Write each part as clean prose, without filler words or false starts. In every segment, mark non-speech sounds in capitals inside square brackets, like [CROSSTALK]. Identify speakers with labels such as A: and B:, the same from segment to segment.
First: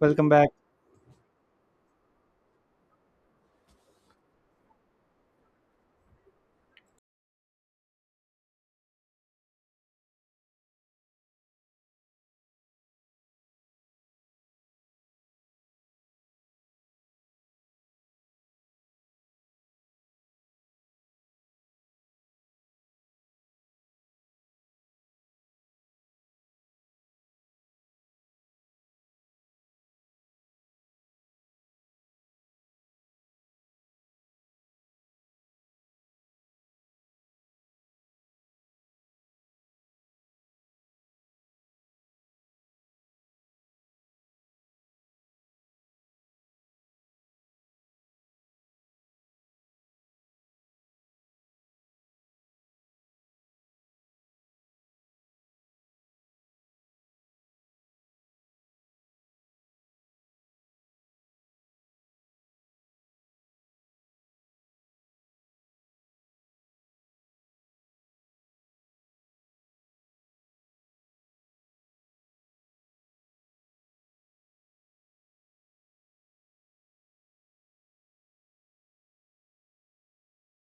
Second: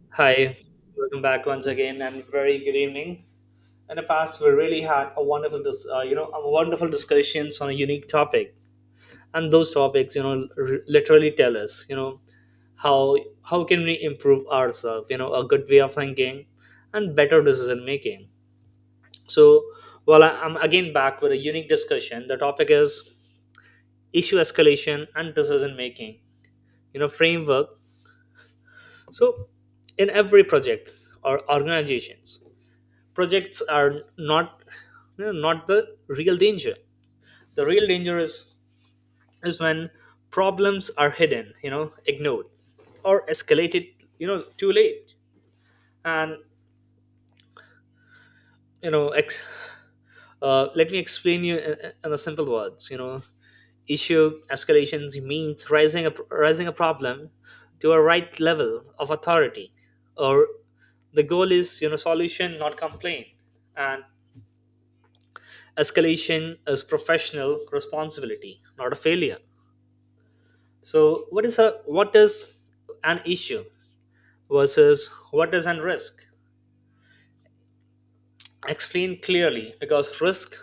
A: Welcome back.
B: Hi, welcome back once again, and very good evening. In the past, we really had a wonderful discussions on a unique topic, and those topics, literally tell us, how how can we improve ourselves, a good way of thinking, and better decision making. So, well, I'm again back with a unique discussion. The topic is issue escalation and decision making framework. So, in every project or organizations. Projects are not you know, not the real danger. The real danger is when problems are hidden, ignored, or escalated too late. And you know ex- Let me explain you in a simple words. Issue escalations means raising a problem to a right level of authority. Or the goal is, solution, not complaint. And escalation is professional responsibility, not a failure. So what is an issue versus what is an risk? Explain clearly, because risk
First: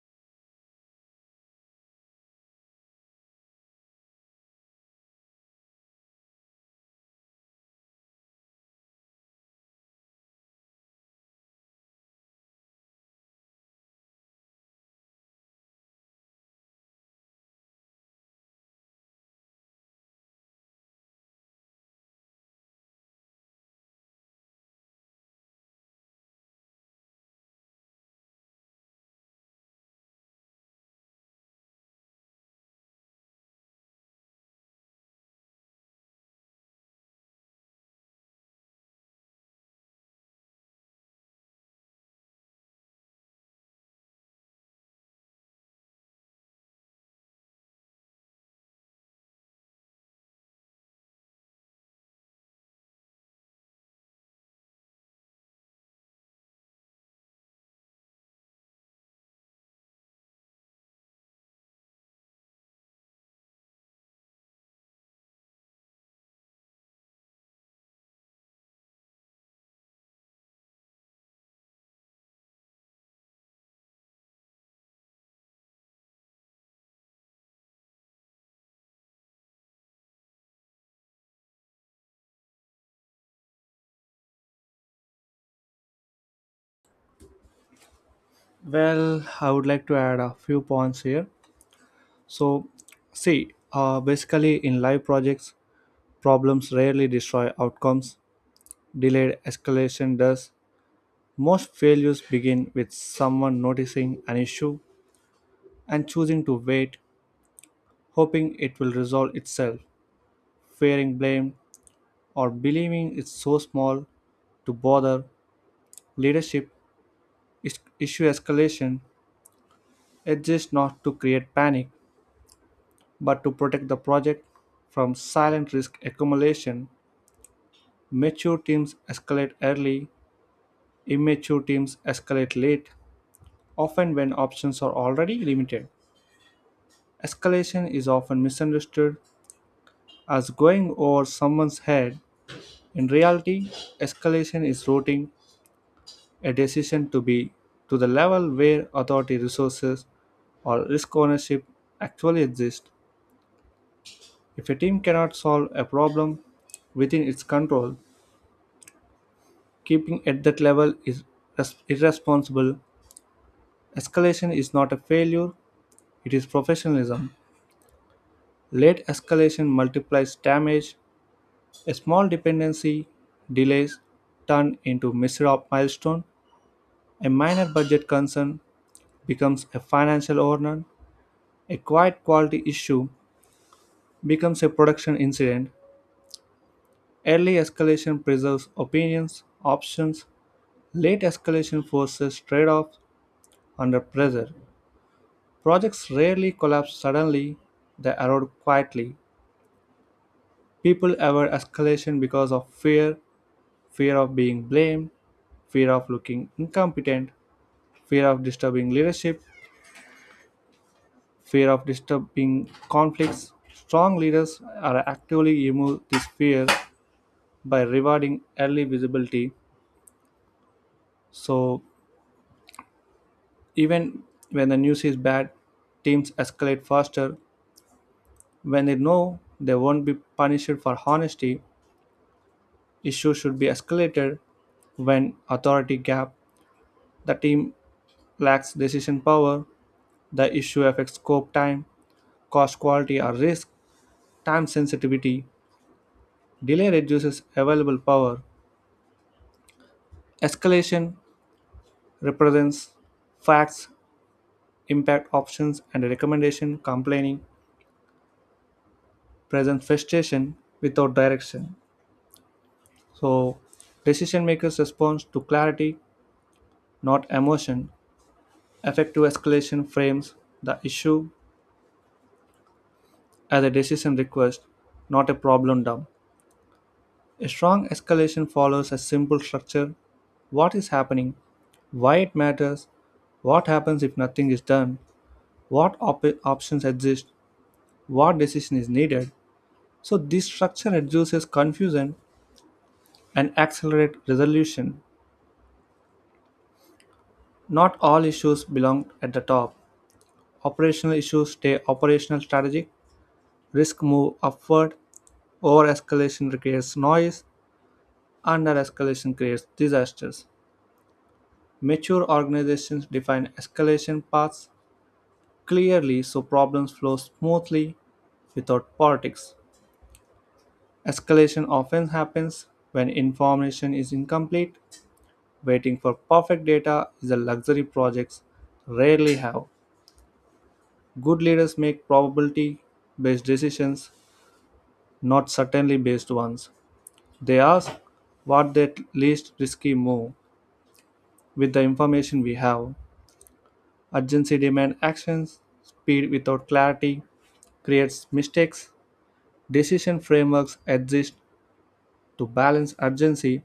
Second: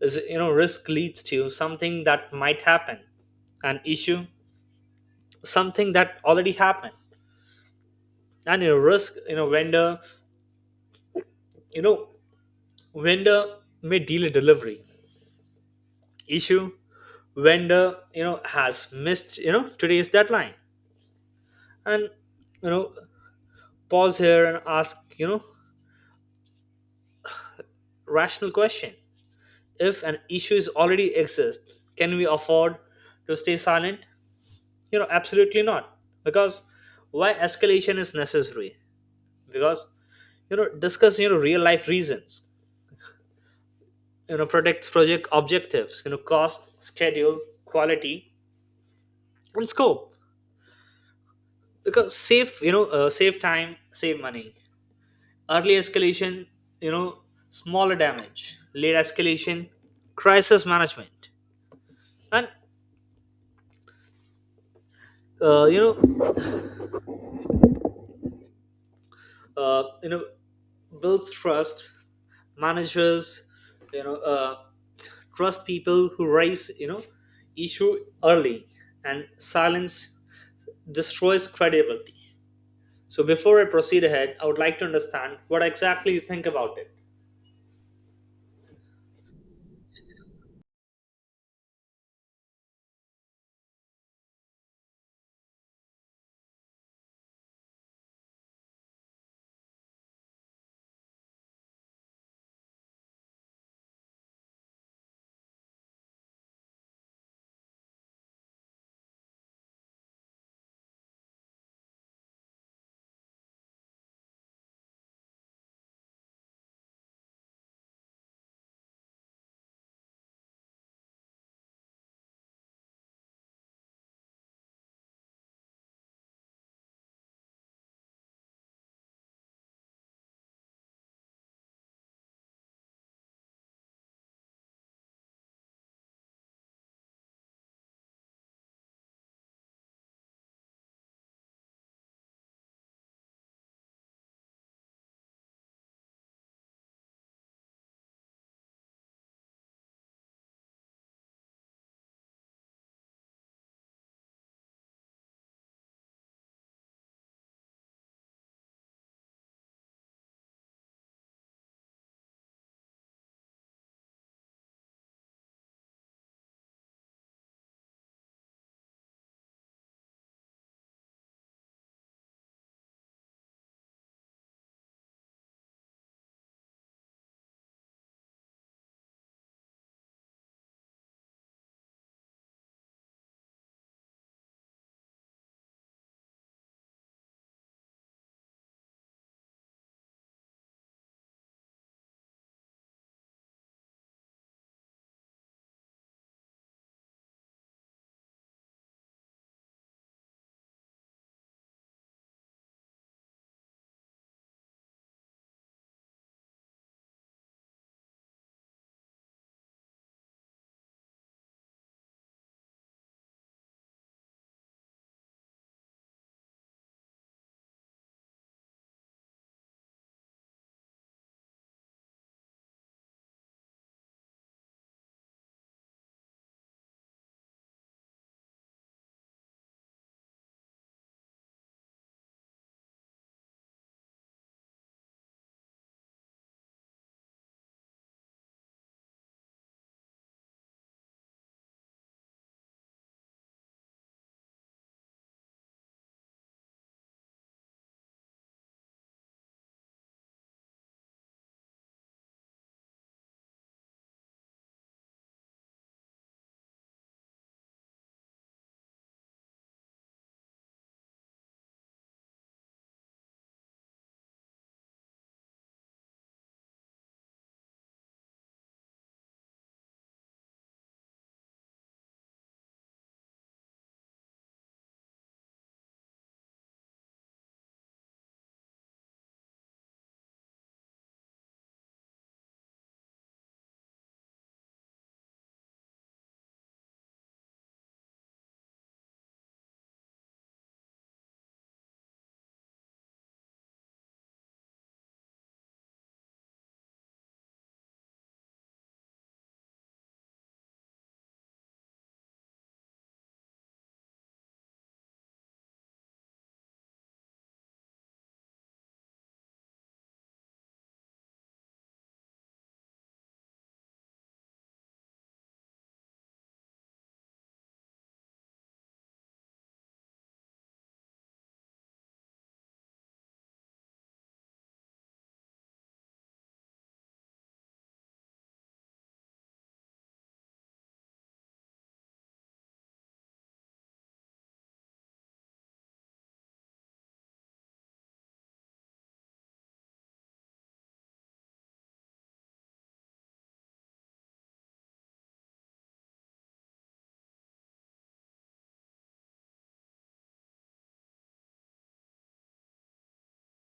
B: is you know risk leads to something that might happen. An issue, something that already happened. And you know Risk, vendor you know vendor may delay delivery. Issue, vendor has missed today's deadline. And you know Pause here and ask rational question. If an issue is already exists, can we afford to stay silent? Absolutely not. Because why escalation is necessary, because, discuss, real life reasons. Protects project objectives, cost, schedule, quality, and scope. Because save, save time, save money. Early escalation, you know smaller damage. Late escalation, crisis management. And uh, you know uh, you know builds trust. Managers, you know uh, trust people who raise, issue early. And silence destroys credibility. So before I proceed ahead, I would like to understand what exactly you think about it.
A: Well, I would like to add a few points here. So, see, basically in live projects, problems rarely destroy outcomes. Delayed escalation does. Most failures begin with someone noticing an issue and choosing to wait, hoping it will resolve itself, fearing blame, or believing it's so small to bother. Leadership is issue escalation exists not to create panic, but to protect the project from silent risk accumulation. Mature teams escalate early, immature teams escalate late, often when options are already limited. Escalation is often misunderstood as going over someone's head. In reality, escalation is routing a decision to be to the level where authority resources or risk ownership actually exist. If a team cannot solve a problem within its control, keeping at that level is irresponsible. Escalation is not a failure, it is professionalism. Late escalation multiplies damage. A small dependency delays turn into milestone. A minor budget concern becomes a financial overrun. A quiet quality issue becomes a production incident. Early escalation preserves opinions, options. Late escalation forces trade-offs under pressure. Projects rarely collapse suddenly, they erode quietly. People avoid escalation because of fear, fear of being blamed, fear of looking incompetent, fear of disturbing leadership, fear of disturbing conflicts. Strong leaders are actively remove this fear by rewarding early visibility. So, even when the news is bad, teams escalate faster when they know they won't be punished for honesty. Issues should be escalated when authority gap. The team lacks decision power. The issue affects scope time, cost quality or risk, time sensitivity. Delay reduces available power. Escalation represents facts, impact options and recommendation complaining presents frustration without direction. So, decision makers respond to clarity, not emotion. Effective escalation frames the issue as a decision request, not a problem dump. A strong escalation follows a simple structure: what is happening, why it matters, what happens if nothing is done, what options exist, what decision is needed. So, this structure reduces confusion and accelerates resolution. Not all issues belong at the top. Operational issues stay operational strategic, risk move upward, over escalation creates noise, under escalation creates disasters. Mature organizations define escalation paths clearly so problems flow smoothly without politics. Escalation often happens when information is incomplete. Waiting for perfect data is a luxury projects rarely have. Good leaders make probability based decisions, not certainly based ones. They ask what the least risky move with the information we have. Urgency demand actions, speed without clarity, creates mistakes, decision frameworks exist to balance urgency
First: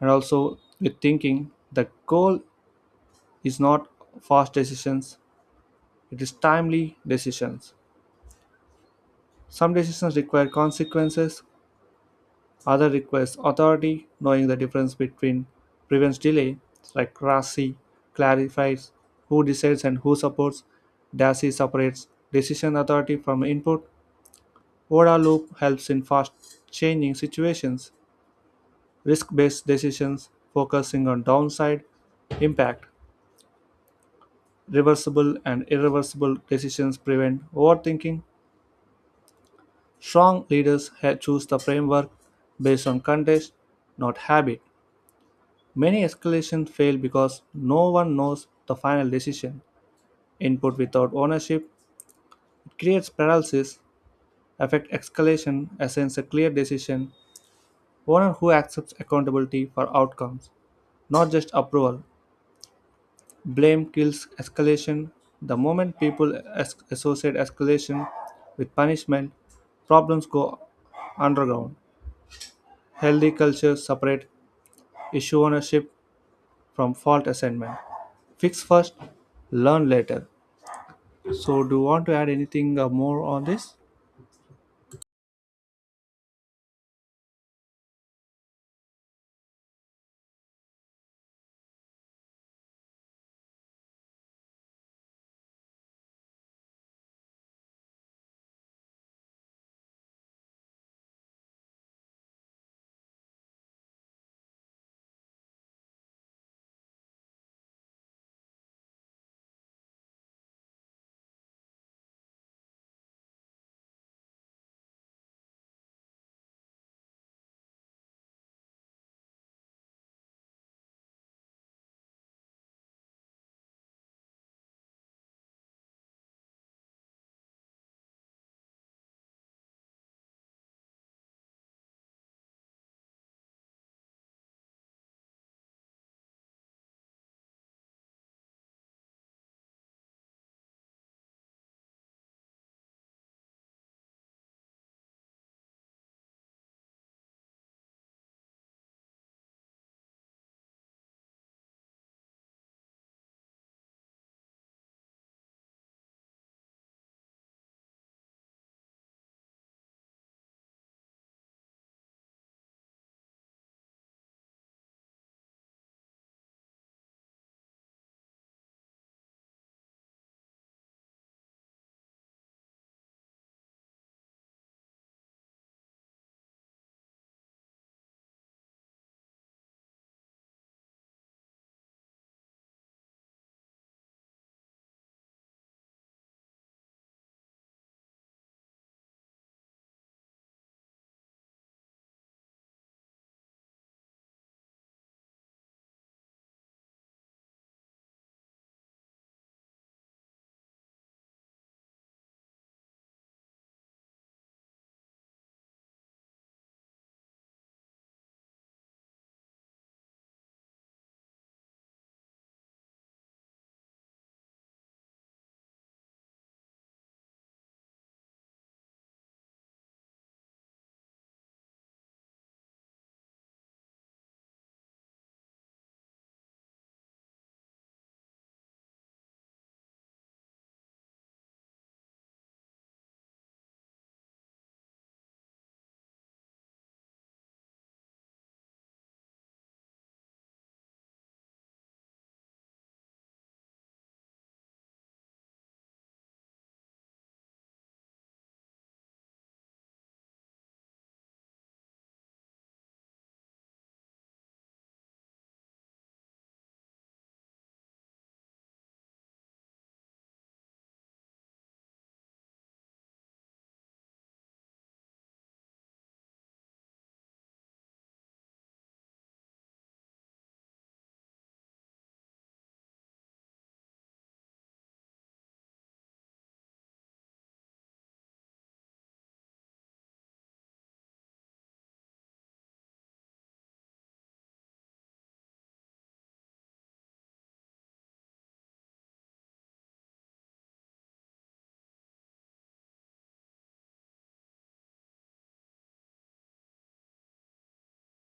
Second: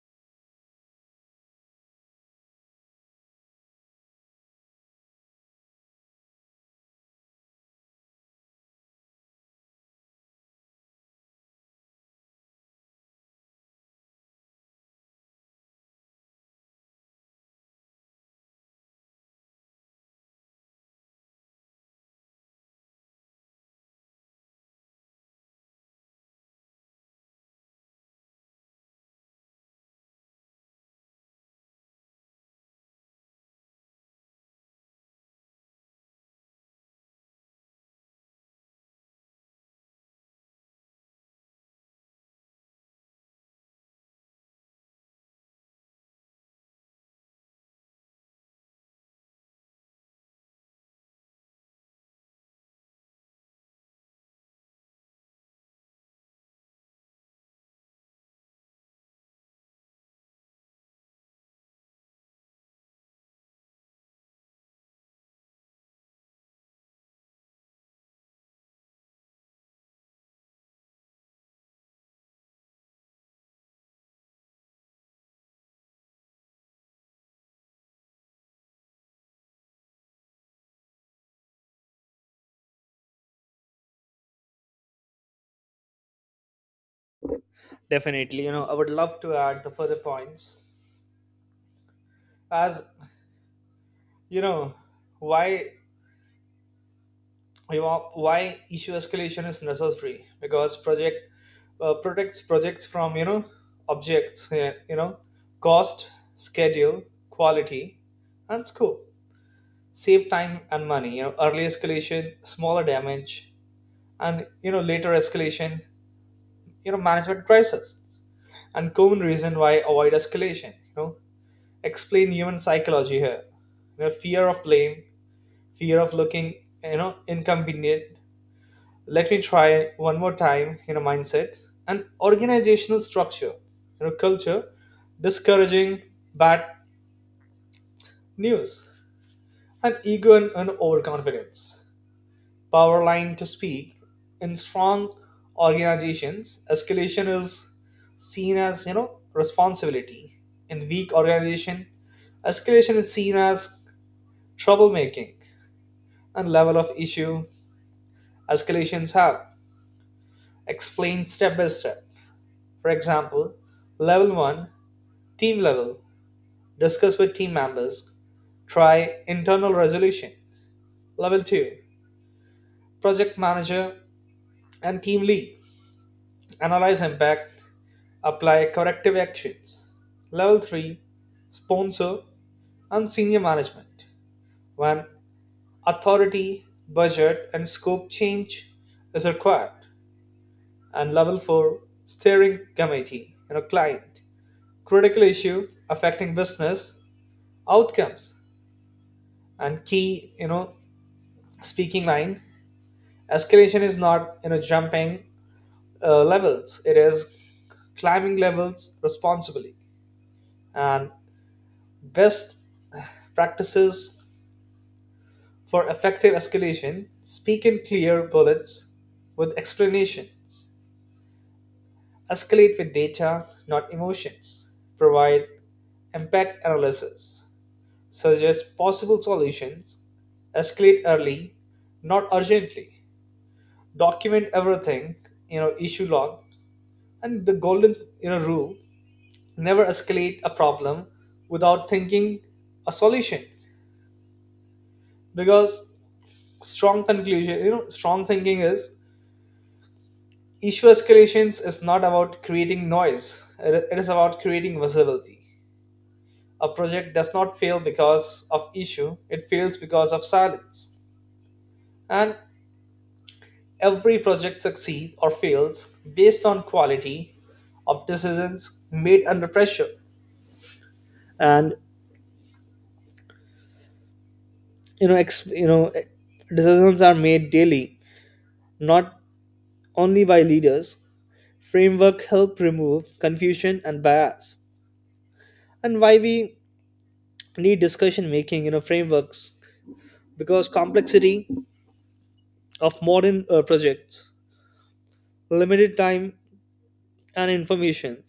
A: and also with thinking. The goal is not fast decisions, it is timely decisions. Some decisions require consequences, other requires authority, knowing the difference between prevents delay, like RASI clarifies who decides and who supports, DASI separates decision authority from input, ODA loop helps in fast changing situations. Risk based decisions focusing on downside impact. Reversible and irreversible decisions prevent overthinking. Strong leaders choose the framework based on context, not habit. Many escalations fail because no one knows the final decision. Input without ownership creates paralysis, affect escalation, assigns a clear decision, owner who accepts accountability for outcomes, not just approval. Blame kills escalation. The moment people associate escalation with punishment, problems go underground. Healthy cultures separate issue ownership from fault assignment. Fix first, learn later. So, do you want to add anything more on this?
B: Definitely, I would love to add the further points. As you know why you know why issue escalation is necessary, because project, protects projects from, objects, cost, schedule, quality, and scope. Save time and money, early escalation smaller damage, and, later escalation, management crisis. And common reason why avoid escalation, explain human psychology here. Fear of blame, fear of looking, inconvenient. Let me try one more time, mindset and organizational structure, culture discouraging bad news, and ego and overconfidence. Power line to speak. In strong organizations, escalation is seen as, responsibility. In weak organization, escalation is seen as troublemaking. And level of issue escalations have explained step by step. For example, level 1, team level, discuss with team members, try internal resolution. Level 2, project manager and team lead, analyze impact, apply corrective actions. Level 3, sponsor and senior management, when authority, budget, and scope change is required. And level 4, steering committee, client, critical issue affecting business outcomes, and key, speaking line. Escalation is not, jumping, levels, it is climbing levels responsibly. And best practices for effective escalation, speak in clear bullets with explanation. Escalate with data, not emotions. Provide impact analysis, suggest possible solutions. Escalate early, not urgently. Document everything, issue log. And the golden, rule, never escalate a problem without thinking a solution. Because strong conclusion, strong thinking is, issue escalations is not about creating noise, it is about creating visibility. A project does not fail because of issue, it fails because of silence. And every project succeeds or fails based on quality of decisions made under pressure. And you know ex- you know eh, Decisions are made daily, not only by leaders. Framework help remove confusion and bias. And why we need discussion making, frameworks, because complexity of modern, projects, limited time and information,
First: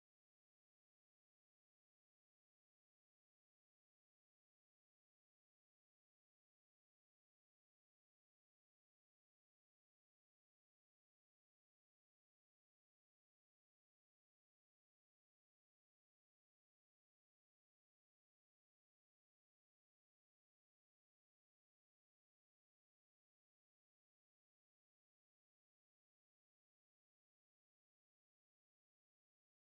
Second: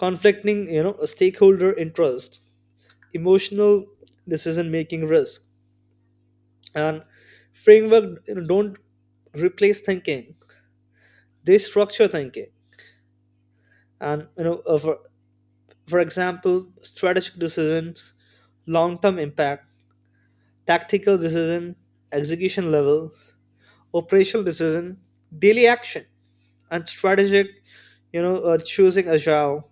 B: conflicting, stakeholder interest, emotional decision making risk. And framework, don't replace thinking, they structure thinking. And, for example, strategic decision, long term impact, tactical decision, execution level, operational decision, daily action. And strategic, choosing agile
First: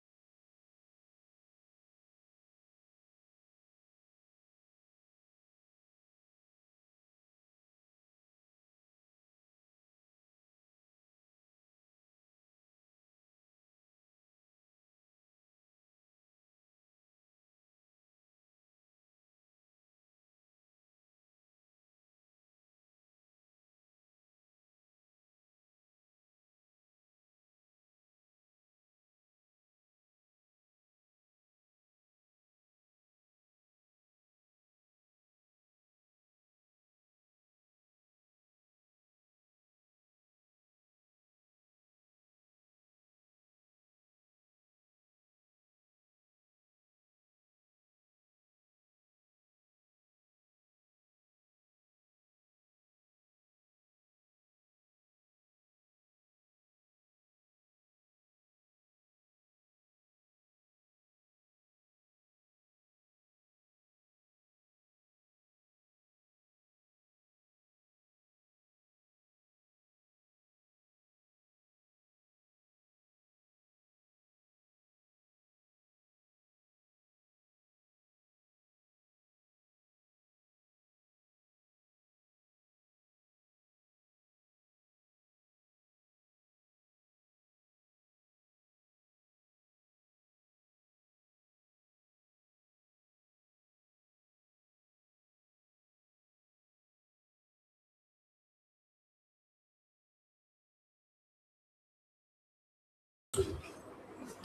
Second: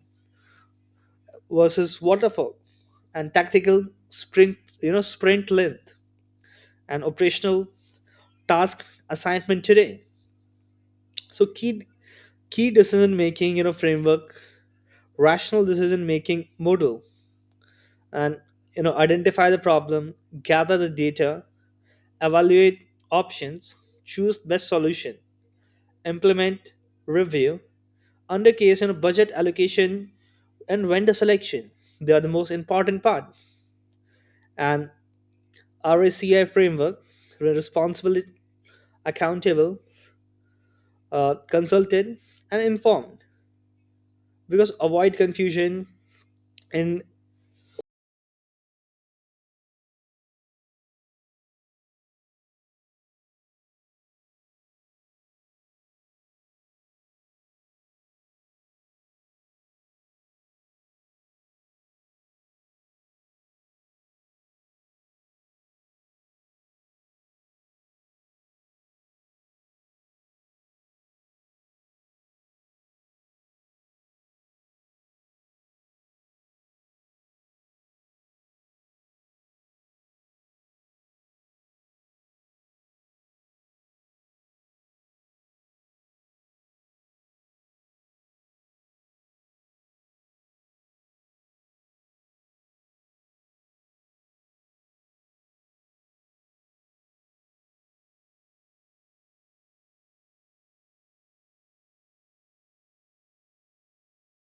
B: versus waterfall. And tactical sprint, sprint length. And operational, task assignment today. So key decision making, framework, rational decision making model. And, identify the problem, gather the data, evaluate options, choose best solution, implement, review. Under case, budget allocation and vendor selection, they are the most important part. And RACI framework, responsible, accountable, consulted, and informed. Because avoid confusion in.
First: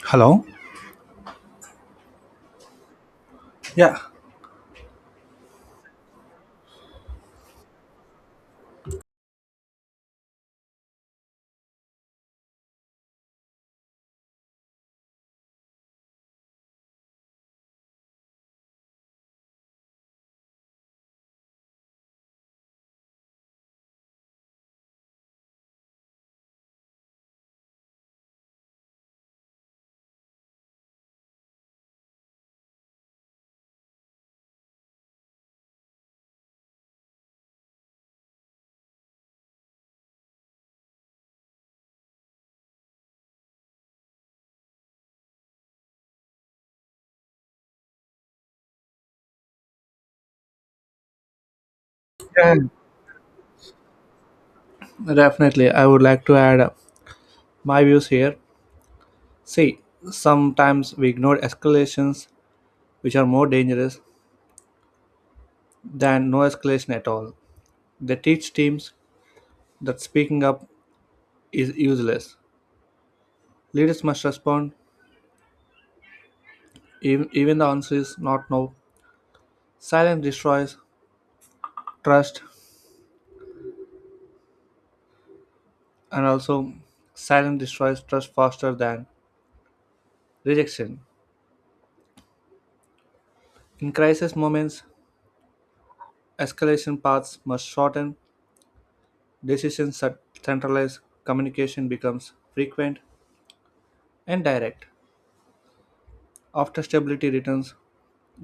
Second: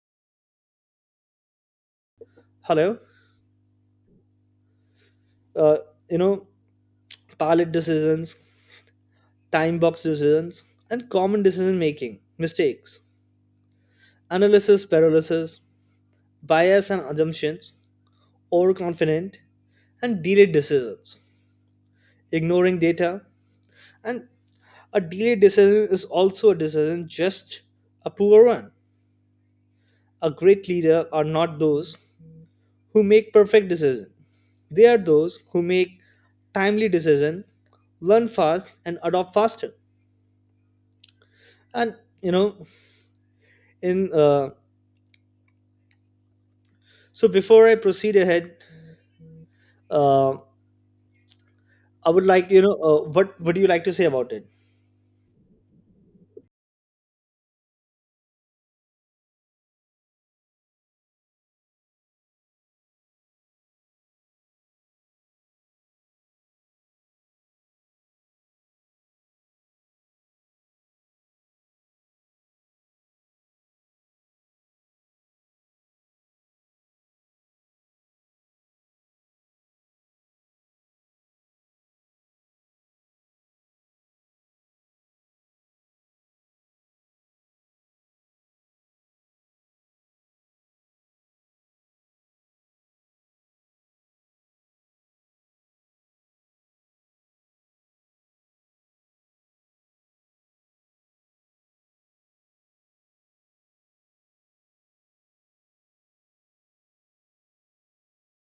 A: Hello?
B: Hello.
A: Yeah.
B: uh, you know Pilot decisions, time box decisions, and common decision making mistakes, analysis paralysis, bias and assumptions, overconfident, and delayed decisions, ignoring data. And a delayed decision is also a decision, just a poor one. A great leader are not those who make perfect decisions. They are those who make timely decisions, learn fast, and adopt faster. And, you know, in so before I proceed ahead, Uh, I would like,
A: Yeah.
B: what would you like to say about it?
A: Definitely, I would like to add my views here. See, sometimes we ignore escalations which are more dangerous than no escalation at all. They teach teams that speaking up is useless. Leaders must respond even the answer is not no. Silence destroys trust, and also silence destroys trust faster than rejection. In crisis moments, escalation paths must shorten, decisions are centralized, communication becomes frequent and direct. After stability returns,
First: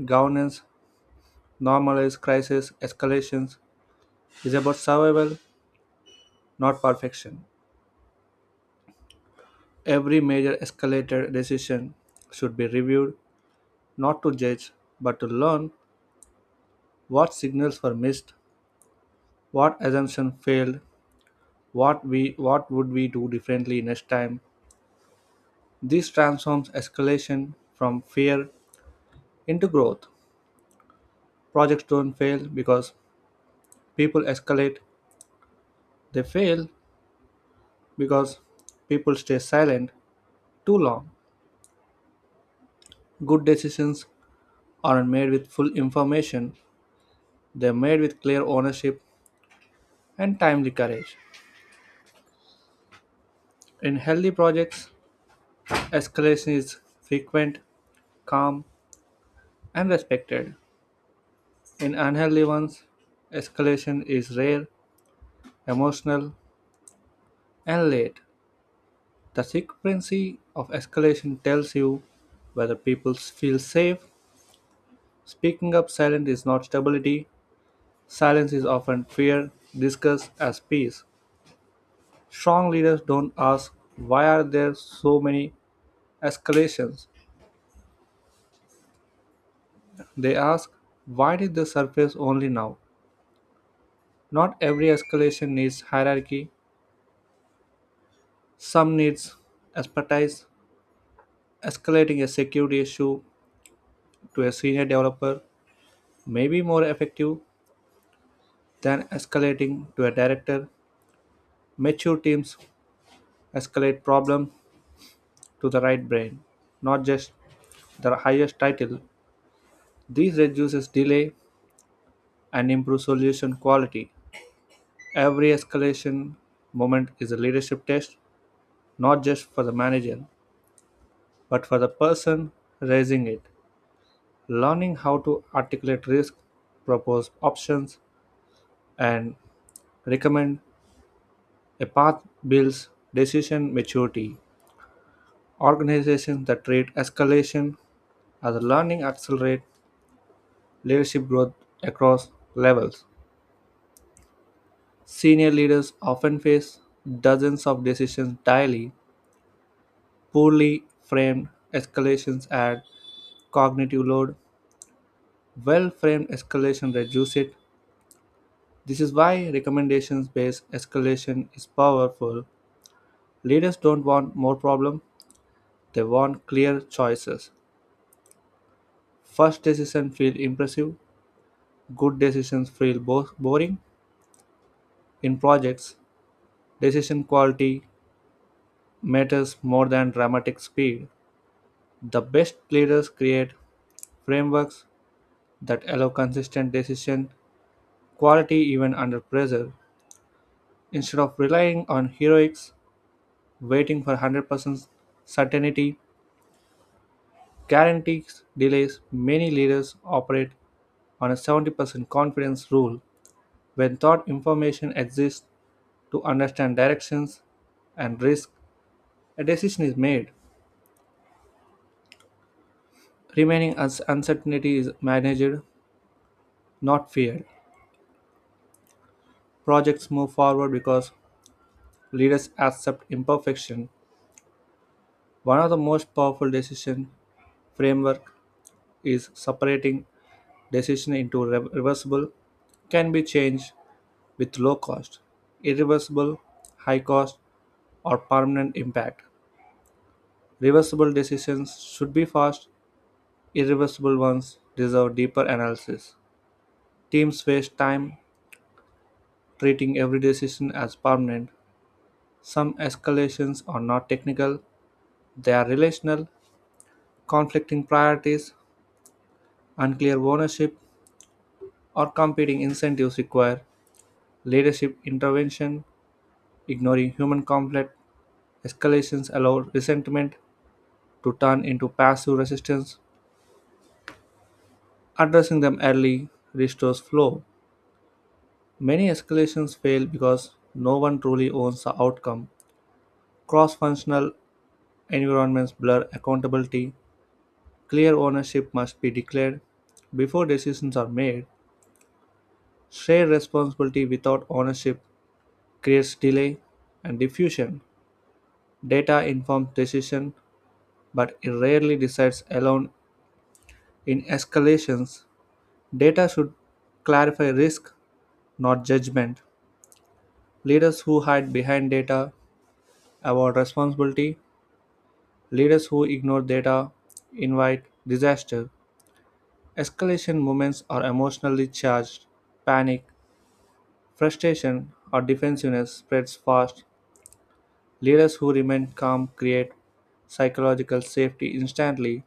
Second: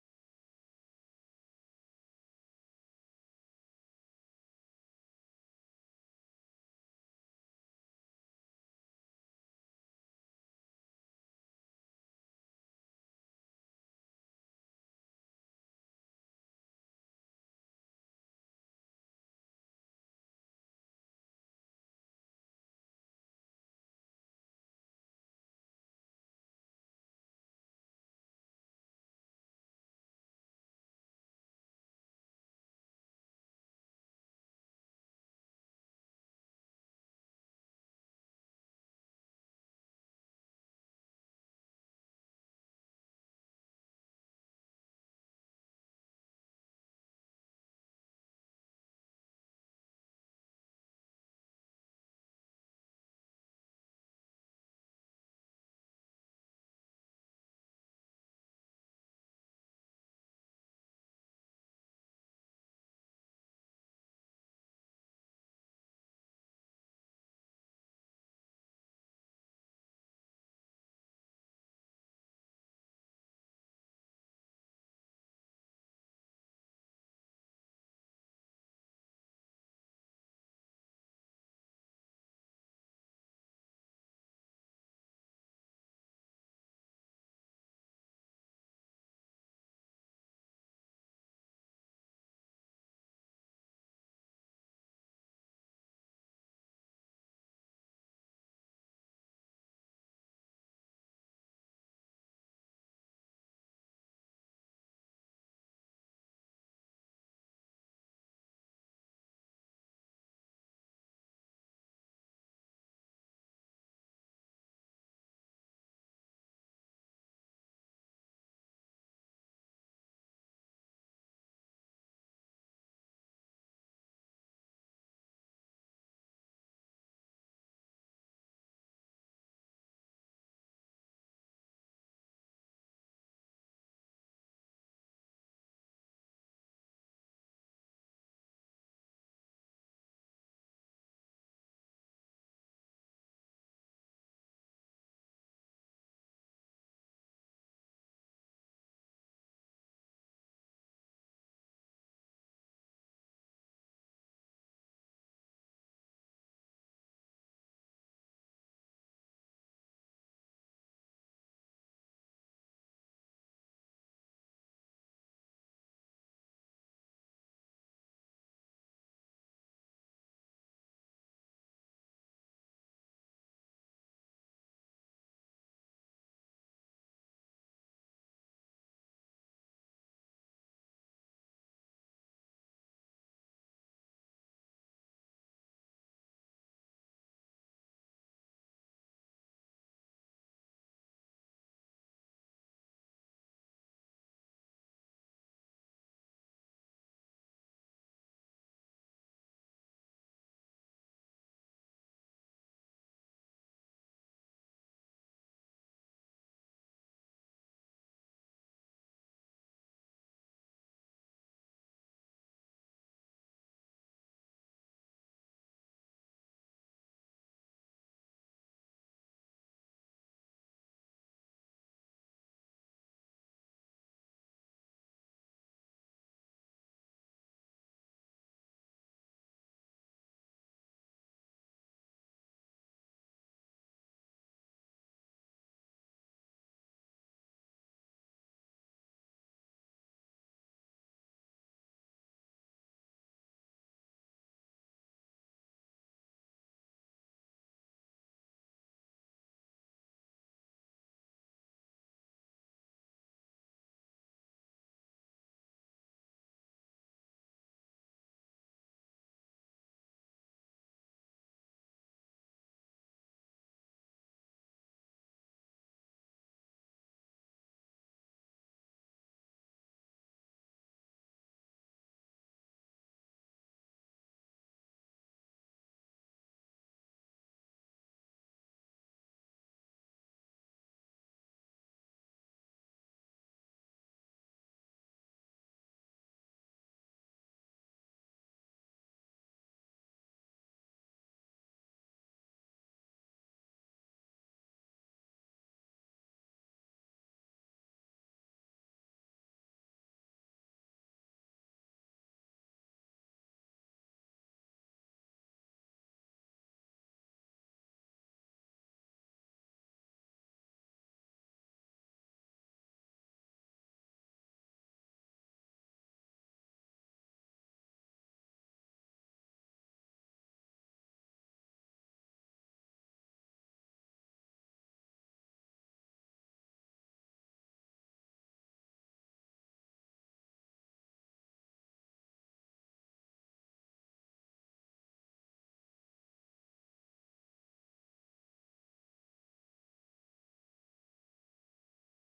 A: governance normalizes crisis escalations is about survival, not perfection. Every major escalator decision should be reviewed, not to judge, but to learn what signals were missed, what assumption failed, what we what would we do differently next time. This transforms escalation from fear into growth. Projects don't fail because people escalate, they fail because people stay silent too long. Good decisions aren't made with full information, they're made with clear ownership and timely courage. In healthy projects, escalation is frequent, calm, and respected. In unhealthy ones, escalation is rare, emotional, and late. The frequency of escalation tells you whether people feel safe. Speaking up silent is not stability. Silence is often fear, discussed as peace. Strong leaders don't ask why are there so many escalations. They ask why did they surface only now? Not every escalation needs hierarchy, some needs expertise. Escalating a security issue to a senior developer may be more effective than escalating to a director. Mature teams escalate problems to the right brain, not just the highest title. This reduces delay and improves solution quality. Every escalation moment is a leadership test, not just for the manager, but for the person raising it. Learning how to articulate risk, propose options, and recommend a path builds decision maturity. Organizations that treat escalation as learning accelerate leadership growth across levels. Senior leaders often face dozens of decisions daily. Poorly framed escalations add cognitive load. Well framed escalation reduce it. This is why recommendations based escalation is powerful. Leaders don't want more problems, they want clear choices. Fast decisions feel impressive, good decisions feel boring. In projects, decision quality matters more than dramatic speed. The best leaders create frameworks that allow consistent decision quality even under pressure. Instead of relying on heroics, waiting for 100% certainty, guarantees delays, many leaders operate on a 70% confidence rule. When thought information exists to understand directions and risk, a decision is made. Remaining as uncertainty is managed, not feared. Projects move forward because leaders accept imperfection. One of the most powerful decision framework is separating decision into reversible can be changed with low cost, irreversible, high cost, or permanent impact. Reversible decisions should be fast, irreversible ones deserve deeper analysis. Teams waste time treating every decision as permanent. Some escalations are not technical, they are relational, conflicting priorities, unclear ownership, or competing incentives require leadership intervention, ignoring human conflict. Escalations allow resentment to turn into passive resistance. Addressing them early restores flow. Many escalations fail because no one truly owns the outcome. Cross-functional environments blur accountability. Clear ownership must be declared before decisions are made. Shared responsibility without ownership creates delay and diffusion. Data informs decision, but it rarely decides alone in escalations. Data should clarify risk, not judgment. Leaders who hide behind data avoid responsibility. Leaders who ignore data invite disaster. Escalation moments are emotionally charged. Panic, frustration, or defensiveness spreads fast. Leaders who remain calm create psychological safety instantly.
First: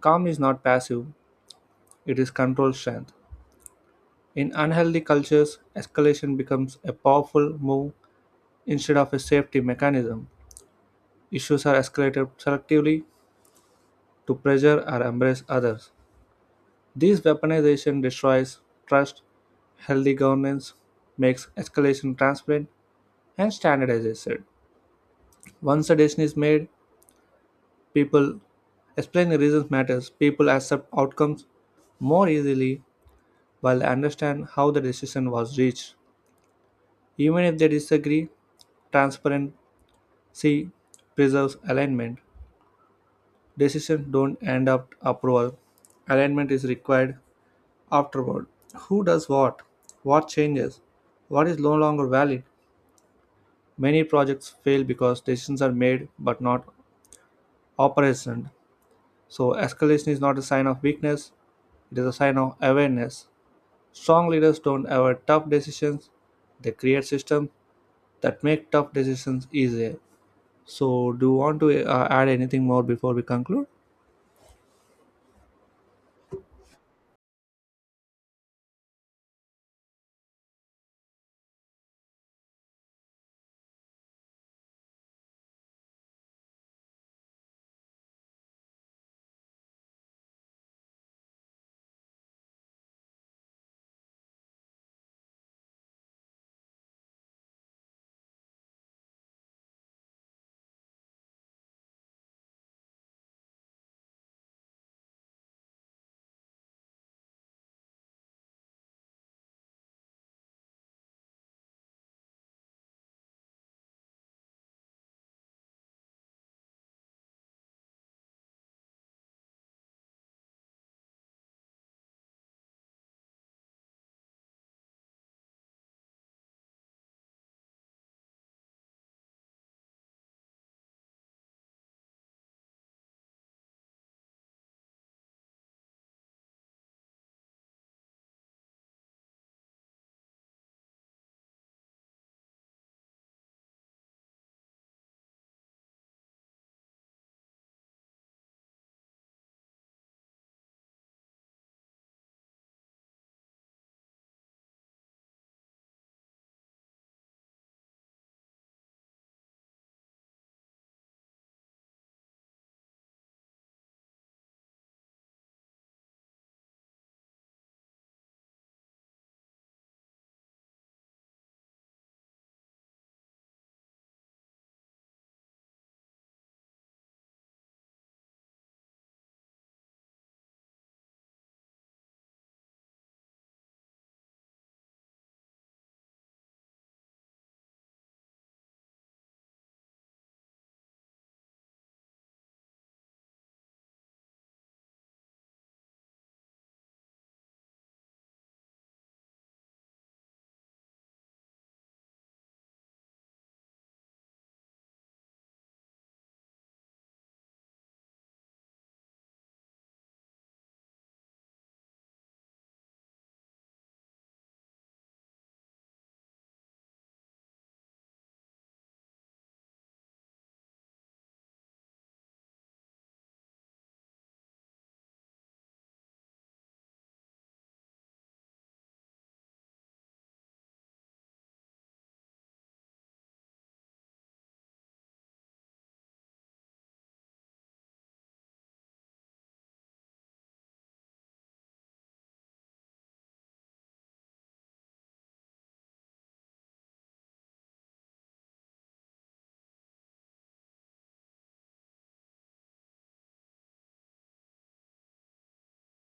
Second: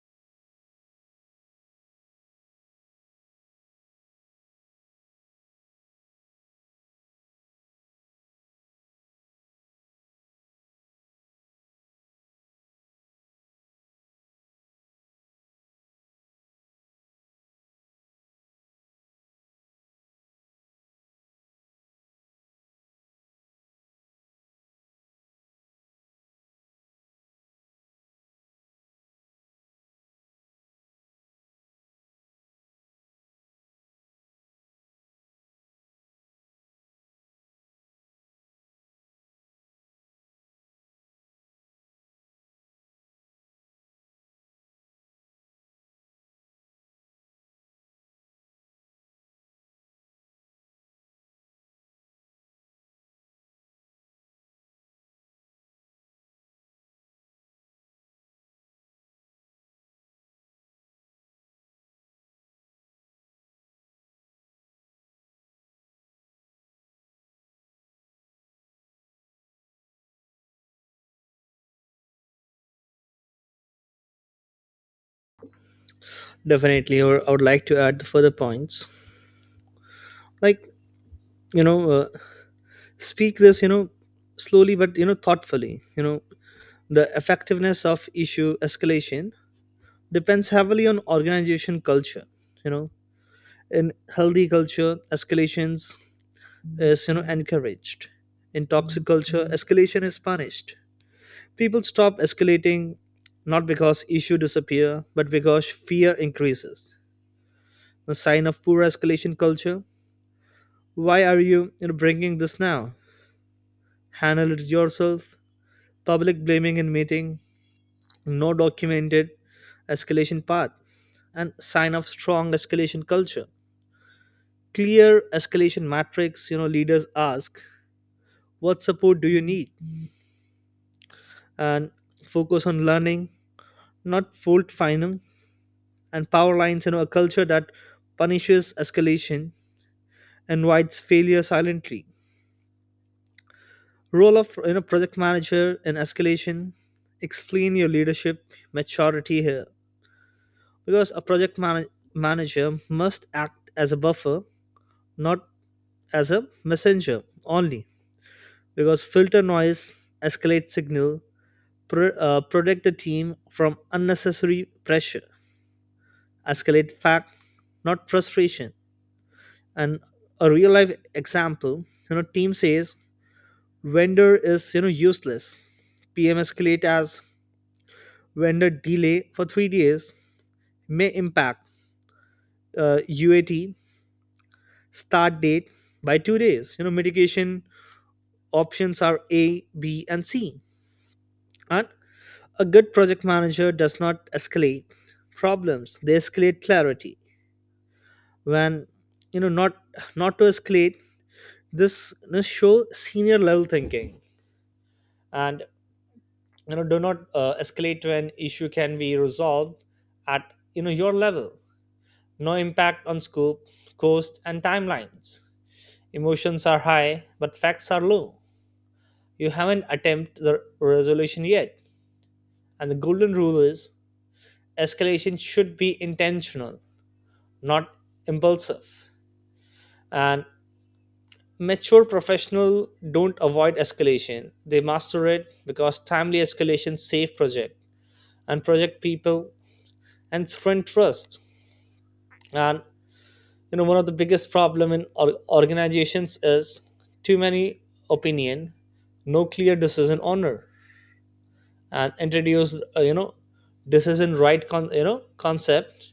A: Calm is not passive, it is control strength. In unhealthy cultures, escalation becomes a powerful move instead of a safety mechanism. Issues are escalated selectively to pressure or embrace others. This weaponization destroys trust. Healthy governance makes escalation transparent and standard. As I said, once a decision is made, people explain the reasons matters, people accept outcomes more easily while they understand how the decision was reached, even if they disagree. Transparency preserves alignment. Decisions don't end up approval, alignment is required afterward: who does what changes, what is no longer valid. Many projects fail because decisions are made but not operational. So, escalation is not a sign of weakness, it is a sign of awareness. Strong leaders don't avoid tough decisions, they create systems that make tough decisions easier. So, do you want to add anything more before we conclude?
B: Definitely, or I would like to add the further points. Like, you know, uh, speak this, slowly but, thoughtfully. The effectiveness of issue escalation depends heavily on organization culture. You know, in healthy culture, escalations is, encouraged. In toxic culture, escalation is punished. People stop escalating not because issue disappear, but because fear increases a sign of poor escalation culture. Why are you bringing this now? Handle it yourself. Public blaming in meeting, no documented escalation path, and sign of strong escalation culture. Clear escalation matrix. Leaders ask, "What support do you need?" and focus on learning, not fault finding. And power lines. A culture that punishes escalation invites failure silently. Role of, project manager in escalation. Explain your leadership maturity here, because a manager must act as a buffer, not as a messenger only. Because filter noise, escalate signal, protect the team from unnecessary pressure. Escalate fact, not frustration. And a real life example, team says vendor is, useless. PM escalate as vendor delay for 3 days may impact, UAT start date by 2 days. Mitigation options are A, B, and C. And a good project manager does not escalate problems; they escalate clarity. When, you know, not not to escalate, this show senior level thinking. And, do not, escalate when issue can be resolved at, your level, no impact on scope, cost and timelines. Emotions are high, but facts are low. You haven't attempted the resolution yet. And the golden rule is escalation should be intentional, not impulsive. And mature professionals don't avoid escalation. They master it because timely escalation save project and project people and strength trust. And, one of the biggest problem in organizations is too many opinion, no clear decision honor. And introduce, decision right, concept.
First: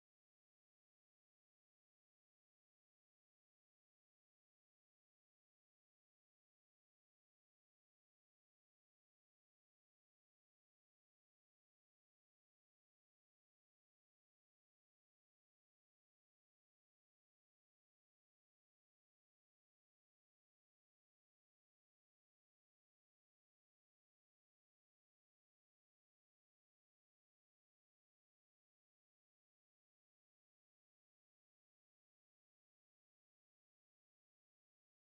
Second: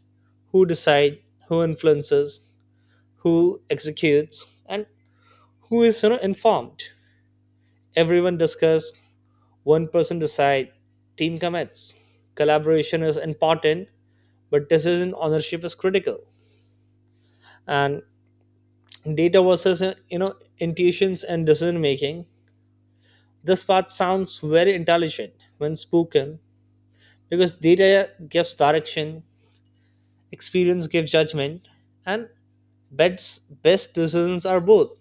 B: Who decide, who influences, who executes, and who is, informed. Everyone discuss, one person decide, team commits. Collaboration is important, but decision ownership is critical. And data versus, intuitions and decision making. This part sounds very intelligent when spoken, because data gives direction. Experience gives judgment, and best decisions are both.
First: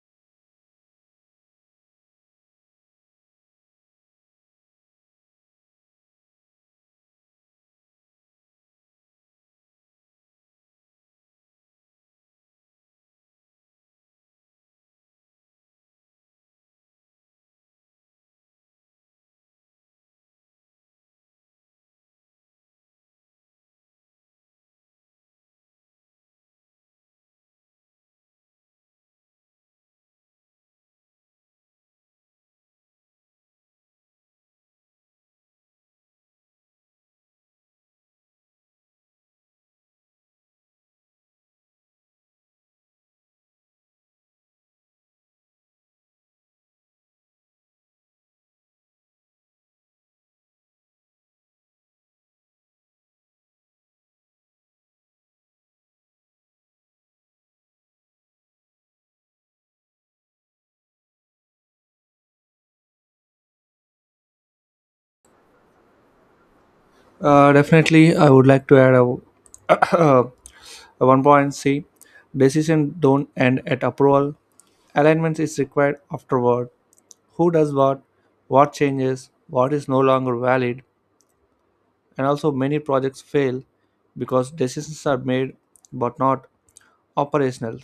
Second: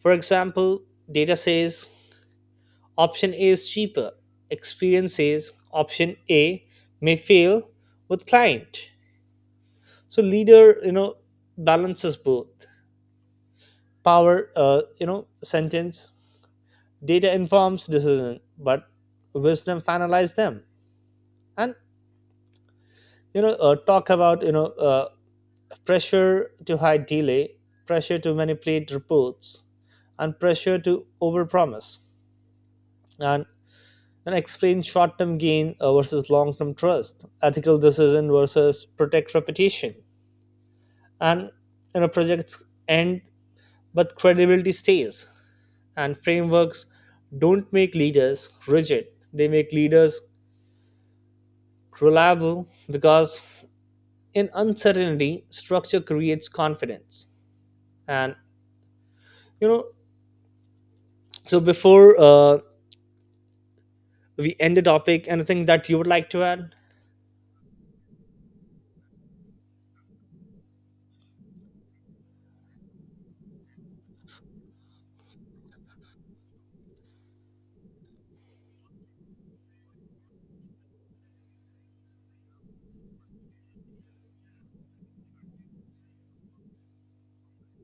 B: For example, data says option A is cheaper. Experience says option A may fail with client. So leader, balances both. Power, sentence. Data informs decision, but wisdom finalizes them. And, you know, talk about you know pressure to hide delay, pressure to manipulate reports, and pressure to overpromise, and and explain short-term gain, versus long-term trust, ethical decision versus protect reputation. And, projects end but credibility stays. And frameworks don't make leaders rigid; they make leaders reliable, because in uncertainty, structure creates confidence. And, you know so before we end the topic, anything that you would like to add?
A: Definitely, I would like to add a, [COUGHS] [CLEARS THROAT] a one point C. Decision don't end at approval. Alignment is required afterward. Who does what? What changes? What is no longer valid? And also many projects fail because decisions are made but not operational.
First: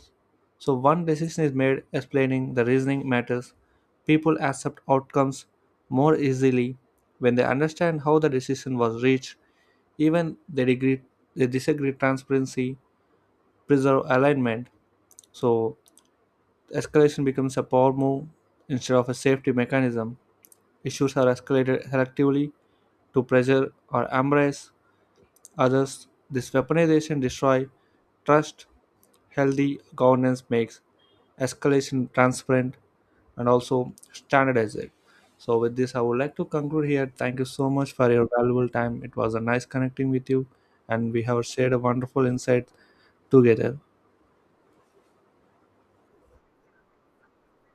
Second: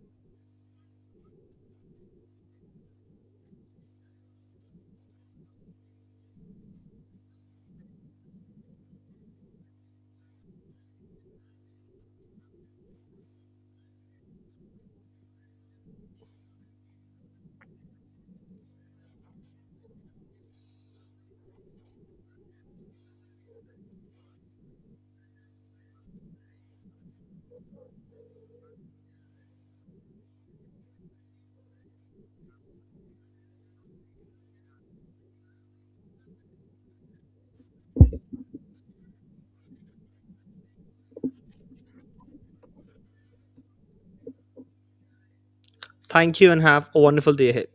A: So one decision is made, explaining the reasoning matters. People accept outcomes more easily when they understand how the decision was reached, even they degree they disagree, transparency preserve alignment. So escalation becomes a power move instead of a safety mechanism. Issues are escalated selectively to pressure or embrace others. This weaponization destroys trust. Healthy governance makes escalation transparent and also standardize it. So, with this, I would like to conclude here. Thank you so much for your valuable time. It was a nice connecting with you, and we have shared a wonderful insight together.
B: Thank you, and have a wonderful day ahead.